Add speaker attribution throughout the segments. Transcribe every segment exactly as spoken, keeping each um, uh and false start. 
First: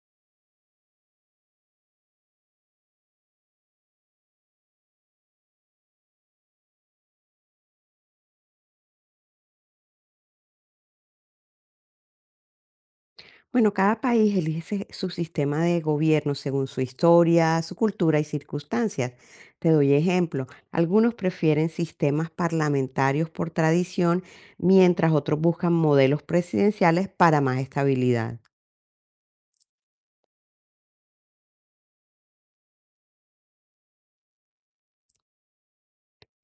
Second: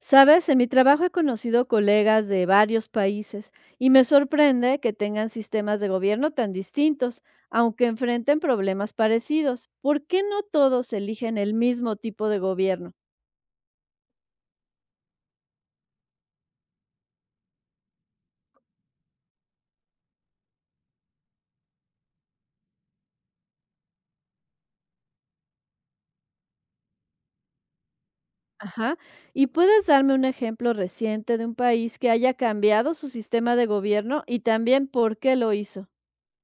Speaker 1: Sabes, en mi trabajo he conocido colegas de varios países y me sorprende que tengan sistemas de gobierno tan distintos, aunque enfrenten problemas parecidos. ¿Por qué no todos eligen el mismo tipo de gobierno?
Speaker 2: Bueno, cada país elige su sistema de gobierno según su historia, su cultura y circunstancias. Te doy ejemplo. Algunos prefieren sistemas parlamentarios por tradición, mientras otros buscan modelos presidenciales para más estabilidad.
Speaker 1: Ajá. ¿Y puedes darme un ejemplo reciente de un país que haya cambiado su sistema de gobierno y también por qué lo hizo?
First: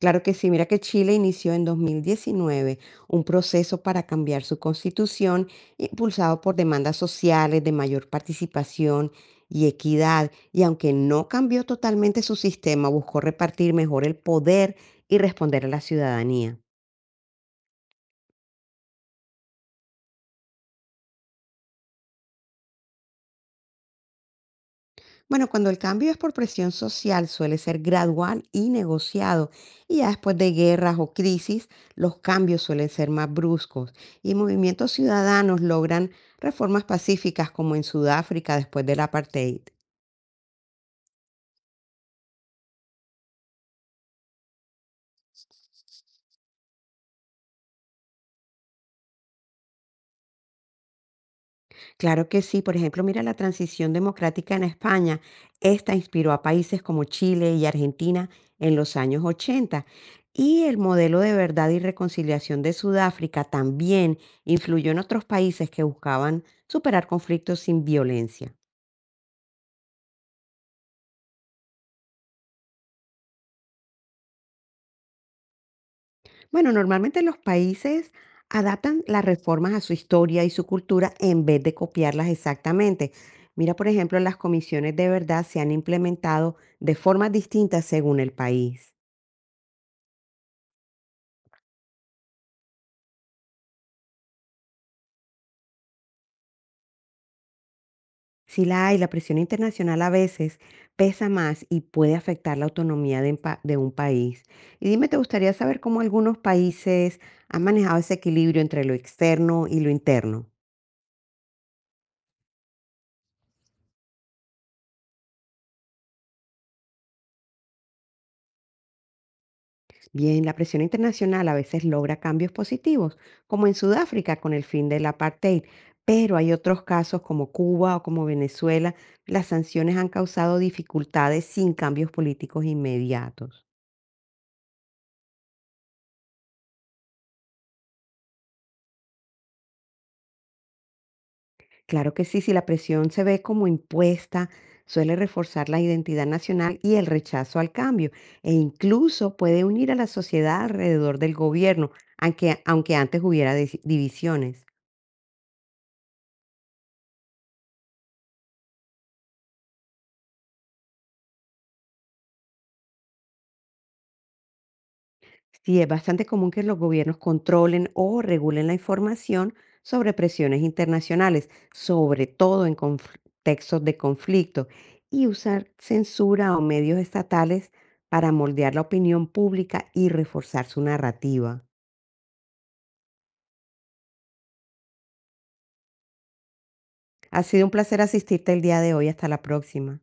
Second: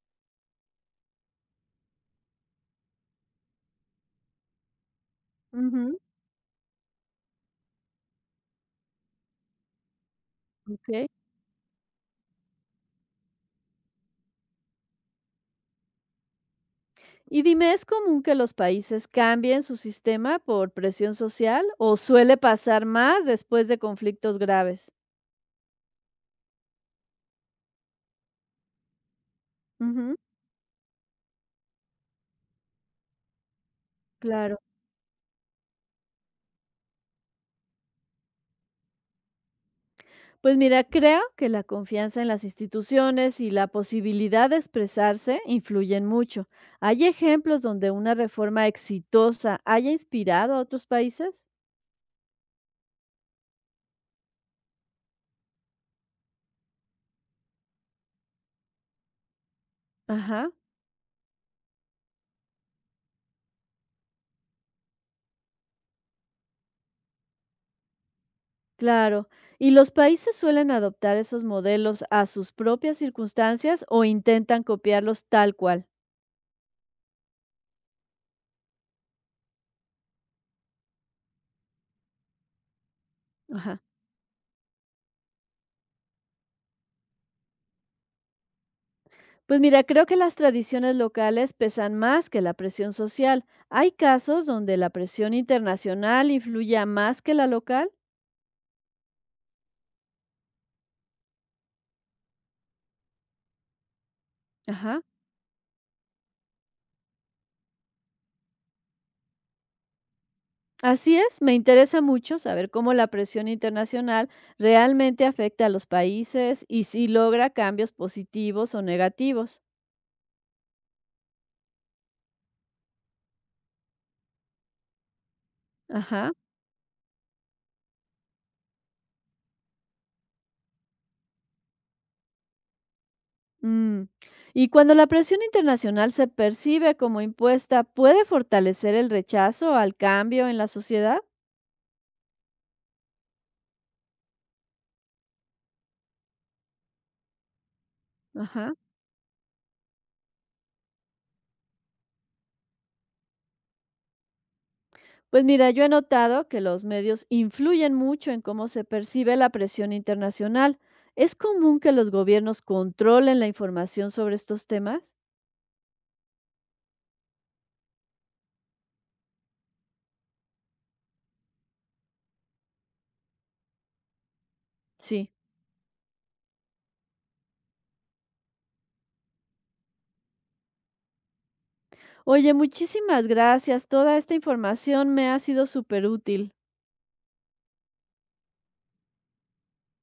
Speaker 2: Claro que sí, mira que Chile inició en dos mil diecinueve un proceso para cambiar su constitución,
Speaker 1: Ujú,
Speaker 2: impulsado por demandas sociales de mayor participación y equidad, y aunque
Speaker 1: ok.
Speaker 2: no cambió totalmente su sistema, buscó repartir mejor el poder y responder a la ciudadanía.
Speaker 1: Y dime, ¿es común que los países cambien su sistema por presión social o suele pasar más después de conflictos graves?
Speaker 2: Bueno, cuando el cambio es por presión social, suele ser gradual y negociado. Y ya
Speaker 1: Ujú,
Speaker 2: después de guerras o crisis, los cambios suelen ser más bruscos. Y
Speaker 1: claro.
Speaker 2: movimientos ciudadanos logran reformas pacíficas como en Sudáfrica después del apartheid.
Speaker 1: Pues mira, creo que la confianza en las instituciones y la posibilidad de expresarse influyen mucho. ¿Hay ejemplos donde una reforma exitosa haya inspirado a otros países?
Speaker 2: Claro que sí, por ejemplo, mira la transición democrática en España. Esta inspiró a países como Chile y Argentina en los años ochenta.
Speaker 1: Ajá,
Speaker 2: Y el modelo de verdad y reconciliación de Sudáfrica también influyó en otros países que buscaban superar conflictos sin violencia.
Speaker 1: claro. ¿Y los países suelen adoptar esos modelos a sus propias circunstancias o intentan copiarlos tal cual?
Speaker 2: Bueno, normalmente los países adaptan las reformas a su historia y su cultura en vez de copiarlas exactamente. Mira,
Speaker 1: Ajá.
Speaker 2: por ejemplo, las comisiones de verdad se han implementado de formas distintas según el país.
Speaker 1: Pues mira, creo que las tradiciones locales pesan más que la presión social. ¿Hay casos donde la presión internacional influya más que la local?
Speaker 2: Si la hay, la presión internacional a veces pesa más y puede afectar la autonomía de, un pa- de un país. Y
Speaker 1: Ajá.
Speaker 2: dime, ¿te gustaría saber cómo algunos países han manejado ese equilibrio entre lo externo y lo interno?
Speaker 1: Así es, me interesa mucho saber cómo la presión internacional realmente afecta a los países y si logra cambios positivos o negativos.
Speaker 2: Bien, la presión internacional a veces logra cambios positivos, como en Sudáfrica con el fin del apartheid,
Speaker 1: Ajá.
Speaker 2: pero hay otros casos como Cuba o como Venezuela, las sanciones han causado dificultades sin cambios políticos inmediatos.
Speaker 1: Mm. Y cuando la presión internacional se percibe como impuesta, ¿puede fortalecer el rechazo al cambio en la sociedad?
Speaker 2: Claro que sí, si la presión se ve como impuesta, suele reforzar la identidad nacional y el rechazo al cambio, e
Speaker 1: Ajá.
Speaker 2: incluso puede unir a la sociedad alrededor del gobierno, aunque, aunque antes hubiera dis- divisiones.
Speaker 1: Pues mira, yo he notado que los medios influyen mucho en cómo se percibe la presión internacional. ¿Es común que los gobiernos controlen la información sobre estos temas?
Speaker 2: Sí, es bastante común que los gobiernos controlen o regulen la información sobre presiones internacionales, sobre todo en contextos de conflicto, y
Speaker 1: Sí.
Speaker 2: usar censura o medios estatales para moldear la opinión pública y reforzar su narrativa.
Speaker 1: Oye, muchísimas gracias. Toda esta información me ha sido superútil.
Speaker 2: Ha sido un placer asistirte el día de hoy. Hasta la próxima.